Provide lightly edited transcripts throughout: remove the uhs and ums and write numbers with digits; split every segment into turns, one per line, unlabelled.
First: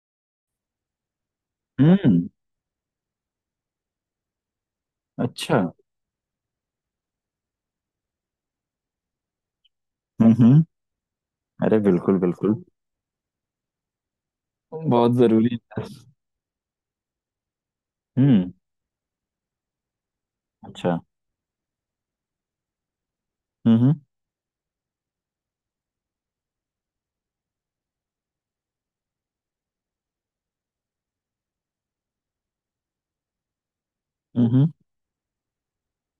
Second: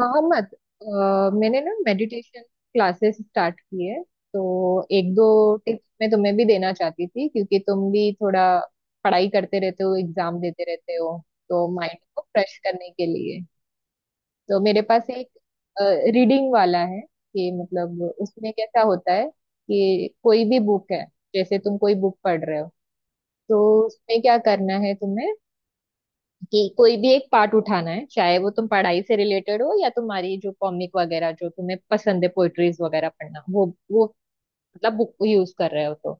मोहम्मद, अ, मैंने ना
हम्म।
मेडिटेशन क्लासेस स्टार्ट की है। तो एक दो
अच्छा।
टिप्स मैं तुम्हें भी देना चाहती थी क्योंकि तुम भी थोड़ा पढ़ाई करते रहते हो, एग्जाम
हम्म।
देते रहते हो, तो
अरे
माइंड
बिल्कुल
को फ्रेश
बिल्कुल
करने के लिए। तो मेरे पास
बहुत
एक
जरूरी है।
रीडिंग वाला है कि मतलब उसमें
हम्म।
कैसा होता है कि कोई भी बुक
अच्छा।
है। जैसे तुम कोई बुक पढ़ रहे हो तो
हम्म
उसमें क्या करना है तुम्हें, कि कोई भी एक पार्ट उठाना है, चाहे वो तुम पढ़ाई से रिलेटेड हो या तुम्हारी जो कॉमिक वगैरह जो तुम्हें पसंद है, पोइट्रीज वगैरह पढ़ना, वो
हम्म हम्म,
मतलब बुक यूज कर रहे हो तो।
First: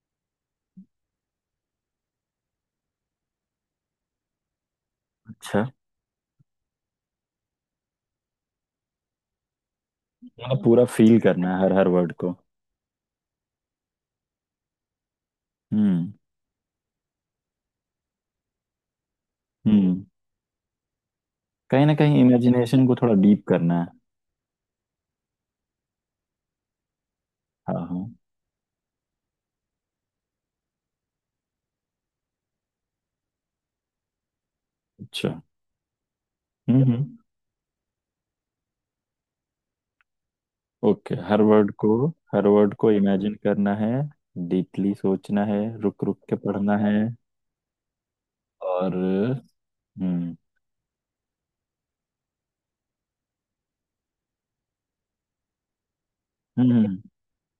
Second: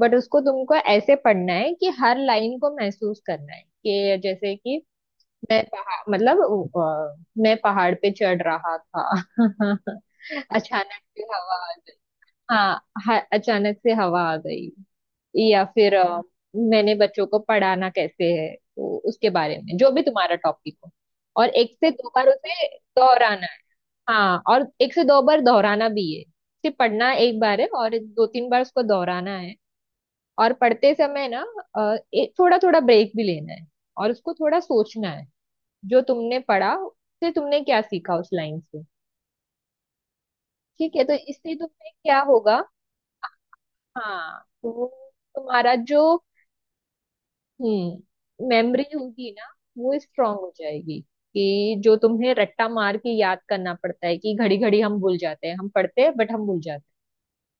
बट उसको तुमको ऐसे पढ़ना है कि हर लाइन को महसूस करना है, कि जैसे कि मैं
अच्छा।
पहाड़, मतलब अ, मैं पहाड़ पे चढ़ रहा था
मतलब पूरा
अचानक
फील
से हवा
करना है
आ
हर हर
गई।
वर्ड को।
हाँ, अचानक से हवा आ गई। या फिर
हम्म
मैंने बच्चों को पढ़ाना कैसे है, तो उसके बारे में जो भी
हम्म।
तुम्हारा टॉपिक हो और एक
कहीं
से
ना
दो
कहीं
बार उसे
इमेजिनेशन को थोड़ा डीप
दोहराना है।
करना है।
हाँ, और एक से दो बार दोहराना भी है, सिर्फ पढ़ना एक बार है
हाँ
और
हाँ।
दो तीन बार उसको दोहराना है। और पढ़ते समय ना एक थोड़ा थोड़ा ब्रेक भी लेना है और उसको थोड़ा सोचना है,
अच्छा।
जो तुमने पढ़ा
हम्म।
उससे तुमने क्या सीखा उस लाइन से। ठीक है? तो
ओके
इससे तुम्हें क्या
हर
होगा,
वर्ड को इमेजिन करना है।
हाँ तो
डीपली सोचना है
तुम्हारा जो
रुक रुक के पढ़ना है
मेमोरी
और।
होगी ना, वो स्ट्रांग
हम्म
हो जाएगी। कि जो तुम्हें रट्टा मार के याद करना पड़ता है, कि घड़ी घड़ी हम भूल जाते हैं, हम पढ़ते हैं बट हम भूल जाते हैं,
हम्म।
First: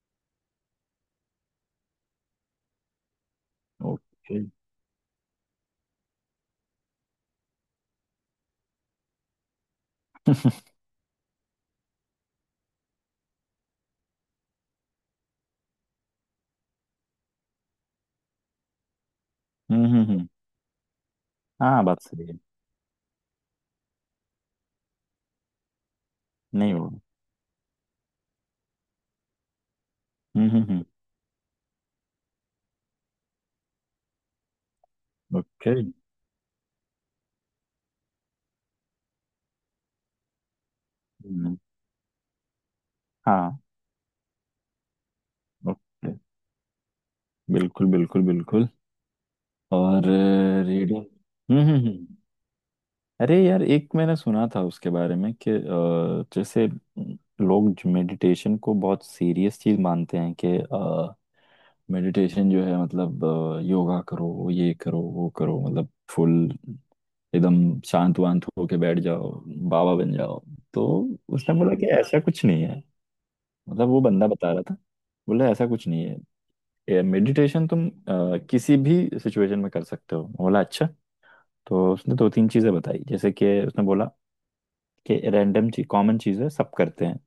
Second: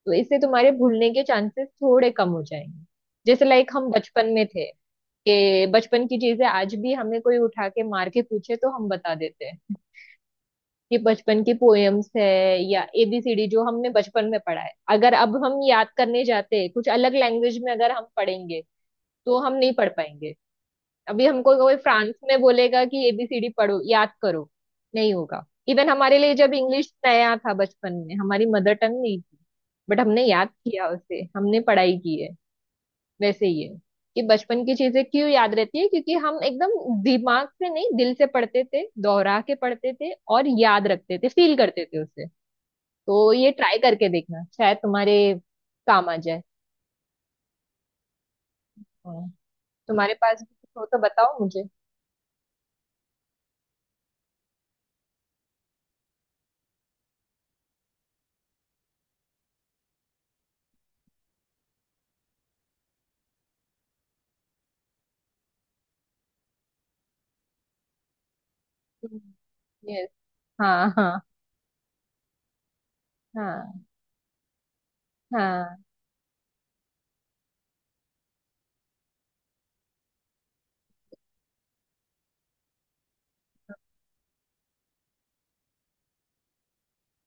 तो इससे तुम्हारे भूलने के चांसेस थोड़े कम हो जाएंगे। जैसे लाइक हम बचपन
ओके।
में थे, कि बचपन की चीजें आज भी हमें कोई उठा के मार के पूछे तो हम बता देते हैं, कि बचपन की पोएम्स है या एबीसीडी जो हमने बचपन में पढ़ा है। अगर अब हम याद करने जाते कुछ अलग लैंग्वेज में, अगर हम पढ़ेंगे तो हम नहीं
हम्म
पढ़
हम्म हम्म,
पाएंगे। अभी हमको कोई
हाँ बात
फ्रांस
सही है।
में बोलेगा कि एबीसीडी पढ़ो, याद करो, नहीं होगा। इवन हमारे लिए जब
नहीं वो।
इंग्लिश नया था बचपन में, हमारी मदर टंग नहीं थी, बट हमने याद
हम्म।
किया उसे, हमने पढ़ाई की है। वैसे ही है, कि बचपन की चीजें क्यों याद
ओके।
रहती है, क्योंकि हम एकदम दिमाग से नहीं दिल से पढ़ते थे, दोहरा के पढ़ते थे और याद रखते थे, फील
हम्म,
करते थे उसे। तो ये
हाँ।
ट्राई करके देखना, शायद तुम्हारे काम
ओके।
आ जाए।
बिल्कुल बिल्कुल बिल्कुल।
और
और
तुम्हारे पास भी कुछ हो तो
रीडिंग।
बताओ
हम्म
मुझे।
हम्म हम्म। अरे यार एक मैंने सुना था उसके बारे में कि जैसे लोग मेडिटेशन को बहुत सीरियस चीज मानते हैं कि मेडिटेशन जो है मतलब योगा करो ये करो वो करो मतलब फुल एकदम शांत वांत होके बैठ जाओ बाबा
यस।
बन जाओ। तो
हाँ हाँ।
उसने बोला कि ऐसा कुछ नहीं है।
हाँ
मतलब वो बंदा बता रहा था। बोला ऐसा
हाँ।
कुछ नहीं है। ये मेडिटेशन तुम किसी भी सिचुएशन में कर सकते हो। मैं बोला अच्छा। तो उसने दो तीन चीजें बताई जैसे कि उसने बोला कि रैंडम चीज कॉमन चीज है सब करते हैं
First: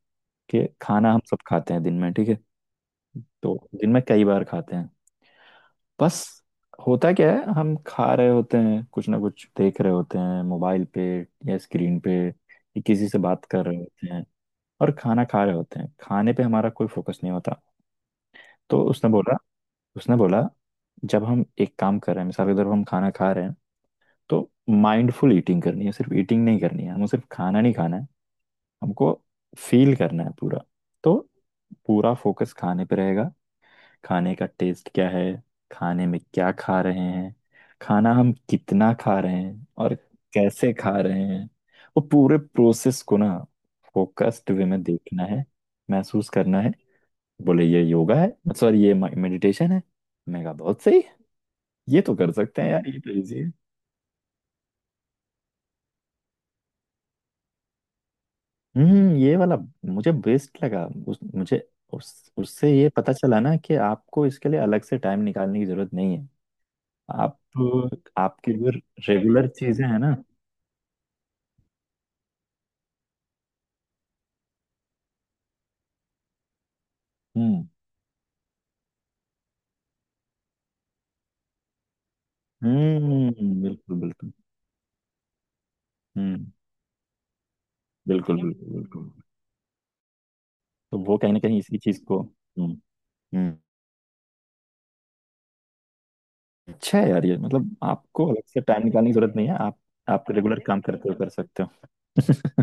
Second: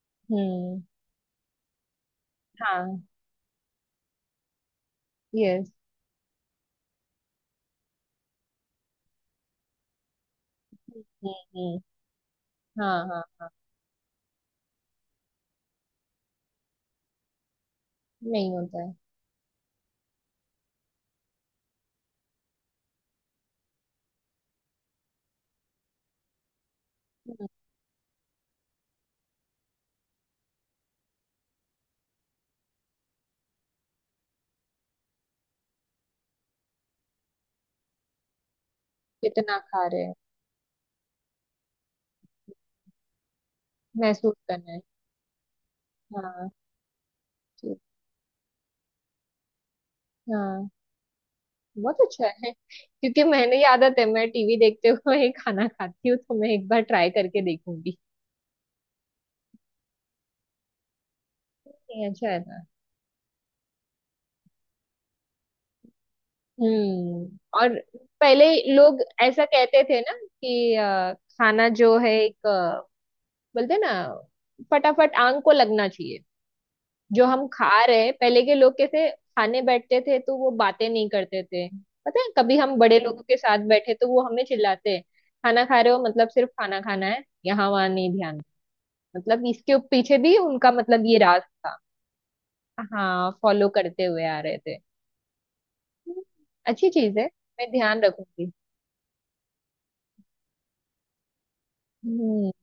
कि
हम्म।
खाना हम सब खाते हैं दिन में। ठीक है
हाँ।
तो दिन में कई बार खाते हैं।
यस।
बस होता क्या है हम खा रहे होते हैं कुछ ना कुछ देख रहे होते हैं मोबाइल पे
हम्म
या
हम्म।
स्क्रीन पे या
हाँ
किसी से
हाँ।
बात कर रहे होते हैं और खाना खा रहे होते हैं। खाने पे हमारा कोई फोकस नहीं होता।
नहीं होता
तो
है।
उसने बोला जब हम एक काम कर रहे हैं मिसाल के तौर पर हम खाना खा रहे हैं तो माइंडफुल ईटिंग करनी है सिर्फ ईटिंग नहीं करनी है हमें सिर्फ खाना नहीं खाना है। हमको फील करना है पूरा। तो पूरा फोकस खाने पे रहेगा। खाने का टेस्ट क्या है। खाने में क्या खा रहे हैं। खाना हम कितना खा रहे
कितना
हैं
खा
और
रहे हैं।
कैसे खा रहे हैं। वो पूरे प्रोसेस को ना
महसूस
फोकस्ड वे
करना है।
में देखना है। महसूस
हाँ।
करना है। बोले
ठीक।
ये योगा है सॉरी ये मेडिटेशन है। मैं कहा
हाँ,
बहुत सही।
बहुत
ये तो
अच्छा
कर
है।
सकते हैं यार ये तो
क्योंकि
इजी है।
मैंने, ये आदत है, मैं टीवी देखते हुए ही खाना खाती हूँ, तो मैं एक बार ट्राई करके देखूंगी।
ये वाला मुझे बेस्ट लगा उस मुझे
नहीं, अच्छा
उस
है ना।
उससे ये पता चला ना कि आपको इसके लिए अलग से टाइम निकालने की जरूरत नहीं है। आप
हम्म। और पहले
आपकी जो
लोग ऐसा
रेगुलर
कहते
चीजें हैं
थे ना
ना।
कि खाना जो है एक, बोलते ना फटाफट आंख को लगना चाहिए जो हम
हम्म
खा रहे हैं। पहले के लोग कैसे खाने बैठते थे, तो वो बातें नहीं करते थे। पता है, कभी हम बड़े लोगों के साथ बैठे
बिल्कुल
तो वो
बिल्कुल।
हमें चिल्लाते हैं, खाना खा रहे हो मतलब सिर्फ
हम्म
खाना खाना है, यहाँ वहाँ नहीं
बिल्कुल
ध्यान।
बिल्कुल बिल्कुल।
मतलब इसके पीछे भी उनका
तो
मतलब ये
वो कहीं ना
राज
कहीं
था।
इसी चीज को।
हाँ,
हम्म।
फॉलो करते हुए आ रहे थे। हम्म, अच्छी
अच्छा है
चीज है।
यार ये
मैं
मतलब
ध्यान
आपको अलग
रखूंगी।
से टाइम निकालने की जरूरत नहीं है। आप रेगुलर काम करते हुए कर सकते
हम्म।
हो।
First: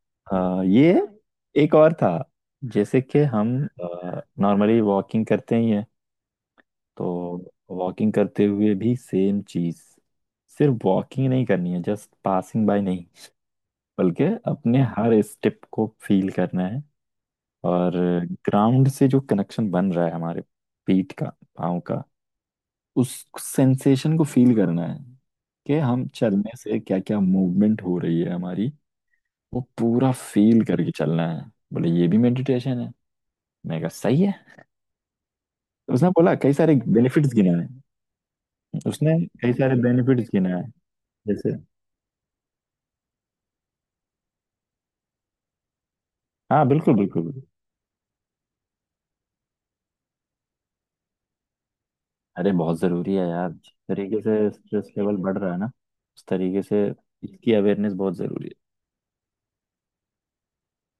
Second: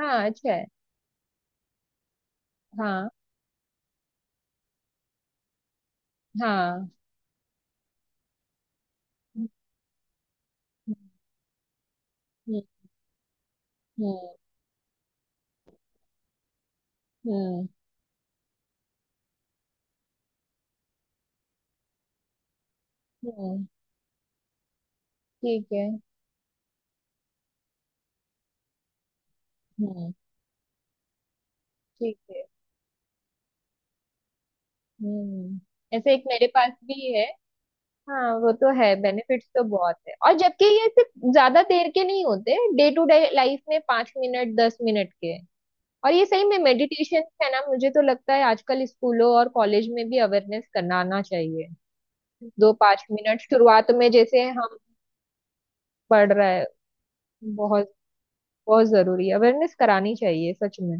हाँ, अच्छा है।
ये एक और था जैसे
हाँ
कि हम नॉर्मली वॉकिंग करते ही हैं।
हाँ।
तो वॉकिंग करते हुए भी सेम
हम्म
चीज सिर्फ वॉकिंग नहीं करनी है जस्ट
हम्म
पासिंग बाय नहीं
हम्म
बल्कि अपने हर स्टेप को फील करना है।
हम्म।
और ग्राउंड से जो कनेक्शन बन रहा है हमारे पीठ का पाँव का उस
हम्म।
सेंसेशन को फील करना है
ठीक
कि
है।
हम चलने से क्या क्या मूवमेंट हो रही है हमारी। वो
हम्म।
पूरा फील करके चलना है। बोले ये
ठीक
भी
है।
मेडिटेशन है। मैं कहा सही है।
हम्म।
उसने
ऐसे एक
बोला
मेरे
कई
पास
सारे
भी है।
बेनिफिट्स गिनाए हैं।
हाँ, वो तो है,
उसने
बेनिफिट्स
कई
तो
सारे
बहुत है,
बेनिफिट्स
और
गिनाए
जबकि
हैं
ये सिर्फ
जैसे।
ज्यादा देर के नहीं होते, डे टू डे लाइफ में 5 मिनट 10 मिनट के हैं। और ये सही में
हाँ बिल्कुल
मेडिटेशन
बिल्कुल बिल्कुल।
है ना, मुझे तो लगता है आजकल स्कूलों और कॉलेज में भी अवेयरनेस कराना चाहिए।
अरे
दो
बहुत
पांच
जरूरी है
मिनट
यार। जिस
शुरुआत में
तरीके से
जैसे हम
स्ट्रेस लेवल बढ़ रहा है ना उस
पढ़ रहे
तरीके
हैं।
से इसकी
बहुत,
अवेयरनेस बहुत जरूरी
बहुत जरूरी अवेयरनेस करानी चाहिए सच में।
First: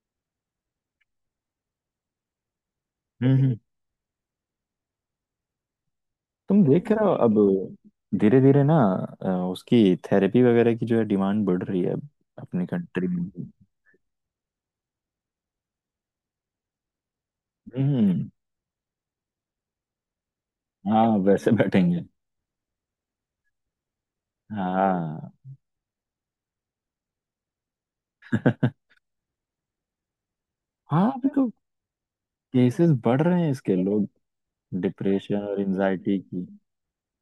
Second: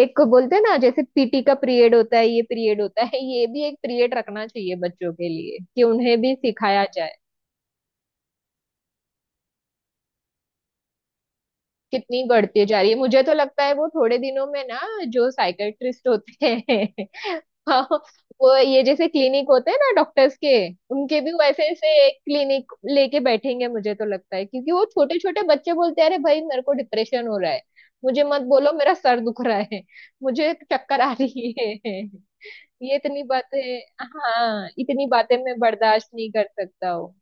एक को बोलते हैं ना, जैसे पीटी का पीरियड होता है, ये पीरियड होता है,
है।
ये भी एक पीरियड रखना चाहिए बच्चों के लिए कि उन्हें भी
तुम
सिखाया
देख रहे हो
जाए।
अब धीरे धीरे ना उसकी थेरेपी वगैरह की जो है डिमांड बढ़ रही है अब
कितनी बढ़ती
अपनी
जा रही है,
कंट्री
मुझे
में।
तो लगता है वो थोड़े दिनों में ना जो साइकेट्रिस्ट होते हैं हाँ,
हम्म।
वो ये जैसे क्लिनिक होते हैं ना डॉक्टर्स के,
हाँ
उनके भी
वैसे
वैसे ऐसे
बैठेंगे।
एक क्लिनिक लेके बैठेंगे, मुझे तो लगता है। क्योंकि वो छोटे
हाँ
छोटे बच्चे बोलते हैं, अरे भाई मेरे को डिप्रेशन हो रहा है, मुझे मत बोलो, मेरा सर दुख रहा है, मुझे चक्कर
हाँ
आ
अभी
रही है
केसेस
ये
बढ़
इतनी
रहे हैं इसके।
बातें,
लोग
हाँ इतनी बातें
डिप्रेशन
मैं
और
बर्दाश्त
एंजाइटी
नहीं
की।
कर सकता हूँ।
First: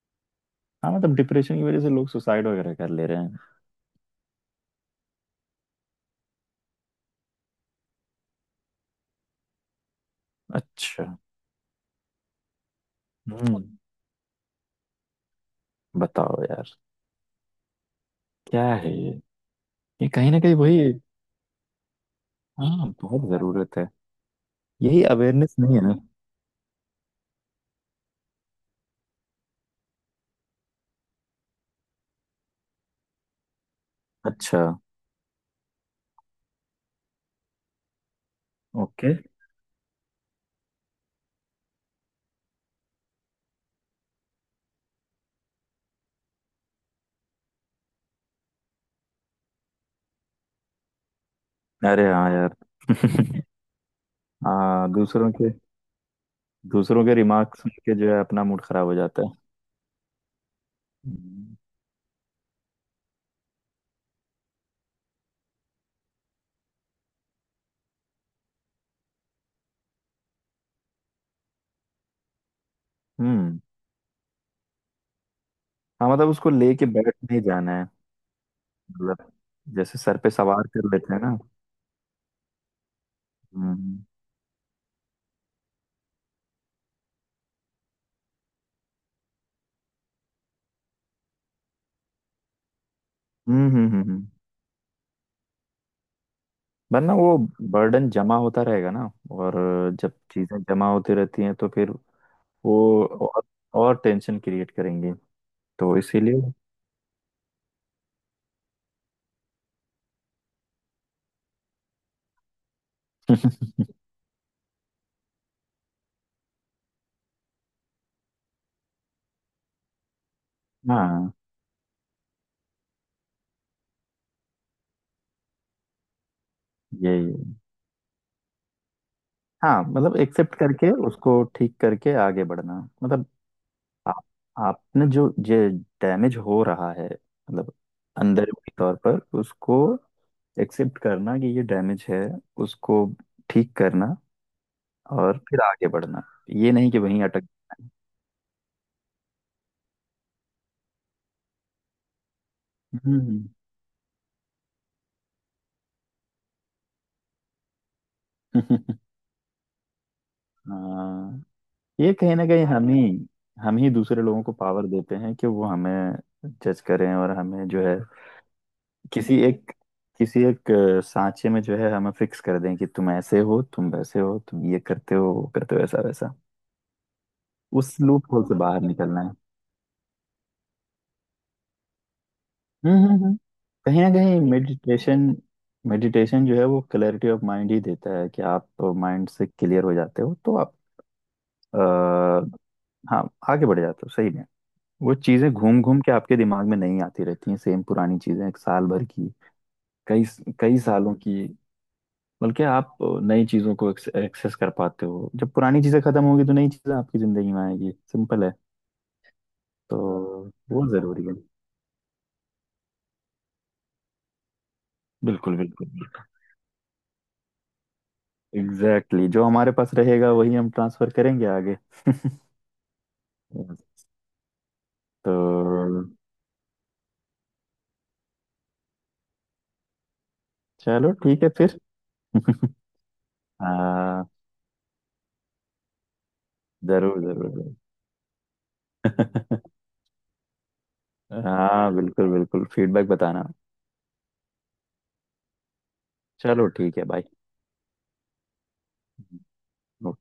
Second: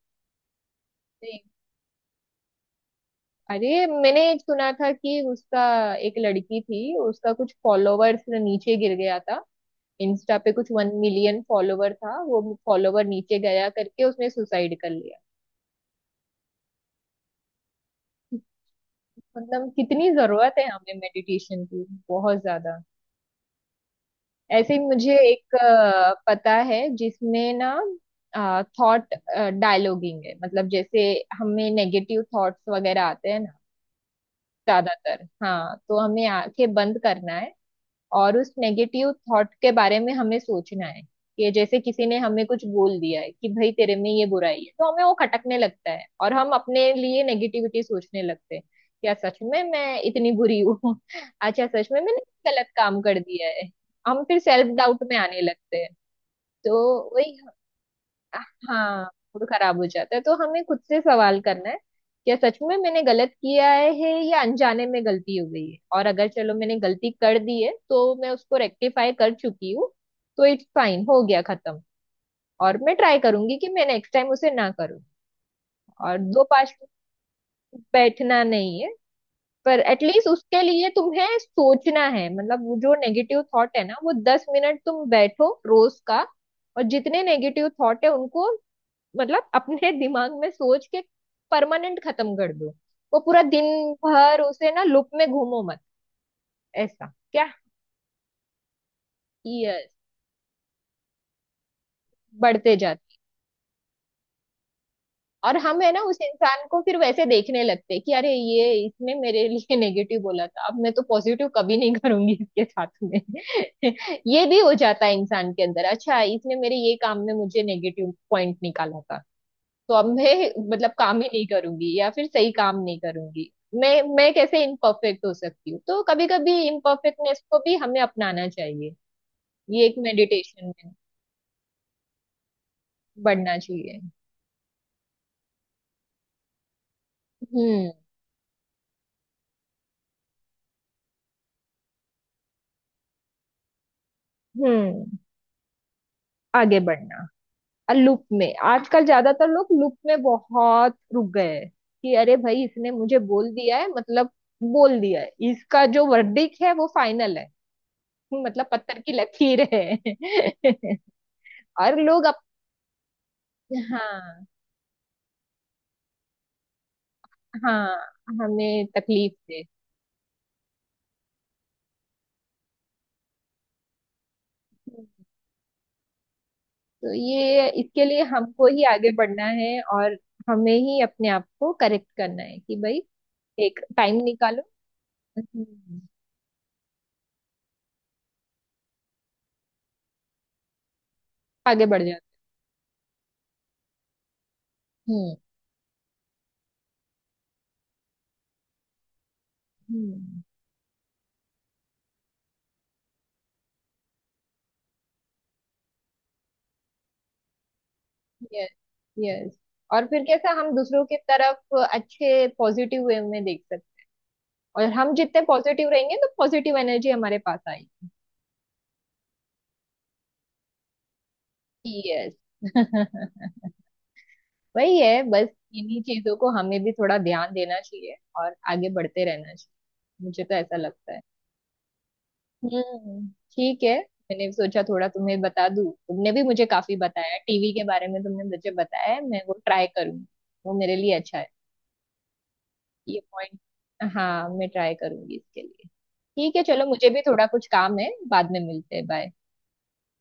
हाँ मतलब
नहीं,
डिप्रेशन की वजह से लोग सुसाइड वगैरह कर ले रहे हैं।
अरे मैंने सुना था कि उसका, एक लड़की थी उसका कुछ फॉलोवर्स नीचे गिर गया था, इंस्टा पे कुछ वन
अच्छा।
मिलियन फॉलोवर था वो, फॉलोवर नीचे
हम्म।
गया करके उसने सुसाइड कर लिया।
बताओ यार क्या है ये।
मतलब
ये
कितनी
कहीं ना कहीं
जरूरत है
वही।
हमें मेडिटेशन की, बहुत ज्यादा।
हाँ बहुत जरूरत है।
ऐसे ही
यही
मुझे
अवेयरनेस
एक
नहीं है ना।
पता है, जिसमें ना थॉट डायलॉगिंग है। मतलब जैसे हमें नेगेटिव थॉट्स वगैरह आते हैं
अच्छा।
ज्यादातर, हाँ तो हमें आंखें बंद करना है और उस नेगेटिव
ओके।
थॉट के बारे में हमें सोचना है। कि जैसे किसी ने हमें कुछ बोल दिया है, कि भाई तेरे में ये बुराई है, तो हमें वो खटकने लगता है और हम अपने लिए नेगेटिविटी सोचने लगते हैं, क्या सच में मैं इतनी बुरी हूँ अच्छा सच में
अरे
मैंने
हाँ यार
गलत काम कर दिया है। हम फिर सेल्फ
हाँ
डाउट में आने लगते हैं। तो
दूसरों के
वही,
रिमार्क सुन के जो है अपना मूड खराब हो
हाँ,
जाता है।
मूड खराब हो जाता है, तो हमें खुद से सवाल
हम्म।
करना है, क्या सच में मैंने गलत किया है या अनजाने में गलती हो गई है। और अगर चलो मैंने गलती कर दी है तो मैं उसको रेक्टिफाई कर चुकी हूँ, तो इट्स फाइन, हो गया खत्म। और मैं ट्राई करूंगी कि मैं नेक्स्ट टाइम उसे ना करूँ।
हाँ
और
मतलब
दो
उसको
पास
लेके बैठ नहीं जाना है।
बैठना नहीं है,
मतलब
पर
जैसे सर
एटलीस्ट
पे
उसके
सवार
लिए
कर लेते हैं
तुम्हें
ना।
सोचना है। मतलब वो जो नेगेटिव थॉट है ना,
हम्म
वो 10 मिनट तुम बैठो रोज का, और जितने नेगेटिव थॉट है उनको, मतलब अपने दिमाग में सोच के परमानेंट खत्म कर दो। वो पूरा दिन
हम्म हम्म हम्म हम्म।
भर उसे ना लूप में घूमो मत, ऐसा
वरना वो
क्या।
बर्डन जमा होता रहेगा ना। और
यस,
जब चीजें जमा होती रहती हैं तो फिर
बढ़ते
वो
जाते।
और टेंशन क्रिएट करेंगे।
और हम है
तो
ना उस
इसीलिए
इंसान को फिर वैसे देखने लगते हैं, कि अरे ये इसने मेरे लिए नेगेटिव बोला था, अब मैं तो पॉजिटिव कभी नहीं करूंगी इसके साथ में ये भी हो जाता है इंसान के अंदर, अच्छा इसने मेरे ये काम में मुझे नेगेटिव पॉइंट निकाला था, तो अब मैं मतलब काम ही
हाँ।
नहीं करूंगी, या फिर सही काम नहीं करूंगी। मैं मैं कैसे इम्परफेक्ट हो सकती हूँ, तो कभी कभी
यही
इम्परफेक्टनेस
है।
को भी हमें अपनाना चाहिए।
हाँ
ये एक
मतलब एक्सेप्ट
मेडिटेशन
करके
में
उसको ठीक करके आगे बढ़ना। मतलब
बढ़ना चाहिए।
आप आपने जो ये डैमेज हो रहा है मतलब
हम्म
अंदर के तौर पर उसको एक्सेप्ट करना कि ये डैमेज है। उसको ठीक करना
हम्म।
और फिर आगे बढ़ना। ये
आगे
नहीं कि वहीं
बढ़ना।
अटक।
लूप में आजकल ज्यादातर लोग लूप में बहुत रुक गए हैं, कि अरे भाई इसने मुझे
हम्म
बोल दिया है, मतलब बोल दिया है, इसका जो वर्डिक है वो फाइनल है, मतलब पत्थर की लकीर है
हाँ
और
ये
लोग
कहीं ना कहीं हम ही दूसरे लोगों
हाँ
को पावर देते हैं कि वो हमें जज करें और हमें
हाँ।
जो है
हमें तकलीफ
किसी
दे।
एक किसी एक सांचे में जो है हमें फिक्स कर दें कि तुम ऐसे हो तुम वैसे हो तुम ये करते
हम्म।
हो वो करते हो ऐसा वैसा।
तो ये
उस
इसके लिए
लूप होल से
हमको
बाहर
ही आगे
निकलना है।
बढ़ना है, और हमें ही अपने आप को करेक्ट करना है, कि
हम्म
भाई
हम्म हम्म।
एक
कहीं ना
टाइम
कहीं
निकालो।
मेडिटेशन।
हम्म।
मेडिटेशन जो है वो क्लैरिटी ऑफ माइंड ही देता है कि आप माइंड से क्लियर हो जाते हो तो आप
आगे बढ़ जाओ।
आ, हाँ आगे बढ़ जाते हो सही। वो चीजें घूम घूम के आपके दिमाग में नहीं आती रहती हैं। सेम पुरानी चीजें एक साल भर की कई
हम्म।
कई सालों की। बल्कि आप नई चीजों को एक्सेस कर पाते हो। जब पुरानी चीजें खत्म होगी तो नई चीजें आपकी जिंदगी में आएगी। सिंपल है।
Yes, yes.
तो
और फिर कैसा हम
वो
दूसरों की
जरूरी है।
तरफ अच्छे पॉजिटिव वे में देख सकते, और हम जितने
बिल्कुल बिल्कुल
पॉजिटिव रहेंगे
बिल्कुल।
तो पॉजिटिव एनर्जी हमारे पास आएगी।
Exactly exactly। जो हमारे पास रहेगा वही हम ट्रांसफर करेंगे आगे।
यस वही है
तो
बस। इन्हीं चीजों को हमें भी थोड़ा ध्यान देना चाहिए, और आगे बढ़ते रहना चाहिए, मुझे तो ऐसा
चलो
लगता है।
ठीक है फिर।
हम्म। ठीक है।
हाँ
मैंने सोचा थोड़ा तुम्हें बता दूं, तुमने भी मुझे काफी
जरूर
बताया
जरूर
टीवी
जरूर।
के बारे में, तुमने मुझे बताया है, मैं वो ट्राई करूंगी, वो मेरे लिए अच्छा है।
हाँ बिल्कुल बिल्कुल फीडबैक
ये
बताना।
पॉइंट, हाँ, मैं ट्राई करूंगी इसके लिए। ठीक है,
चलो
चलो
ठीक है
मुझे भी
बाय।
थोड़ा कुछ काम है, बाद में मिलते हैं, बाय।
नो।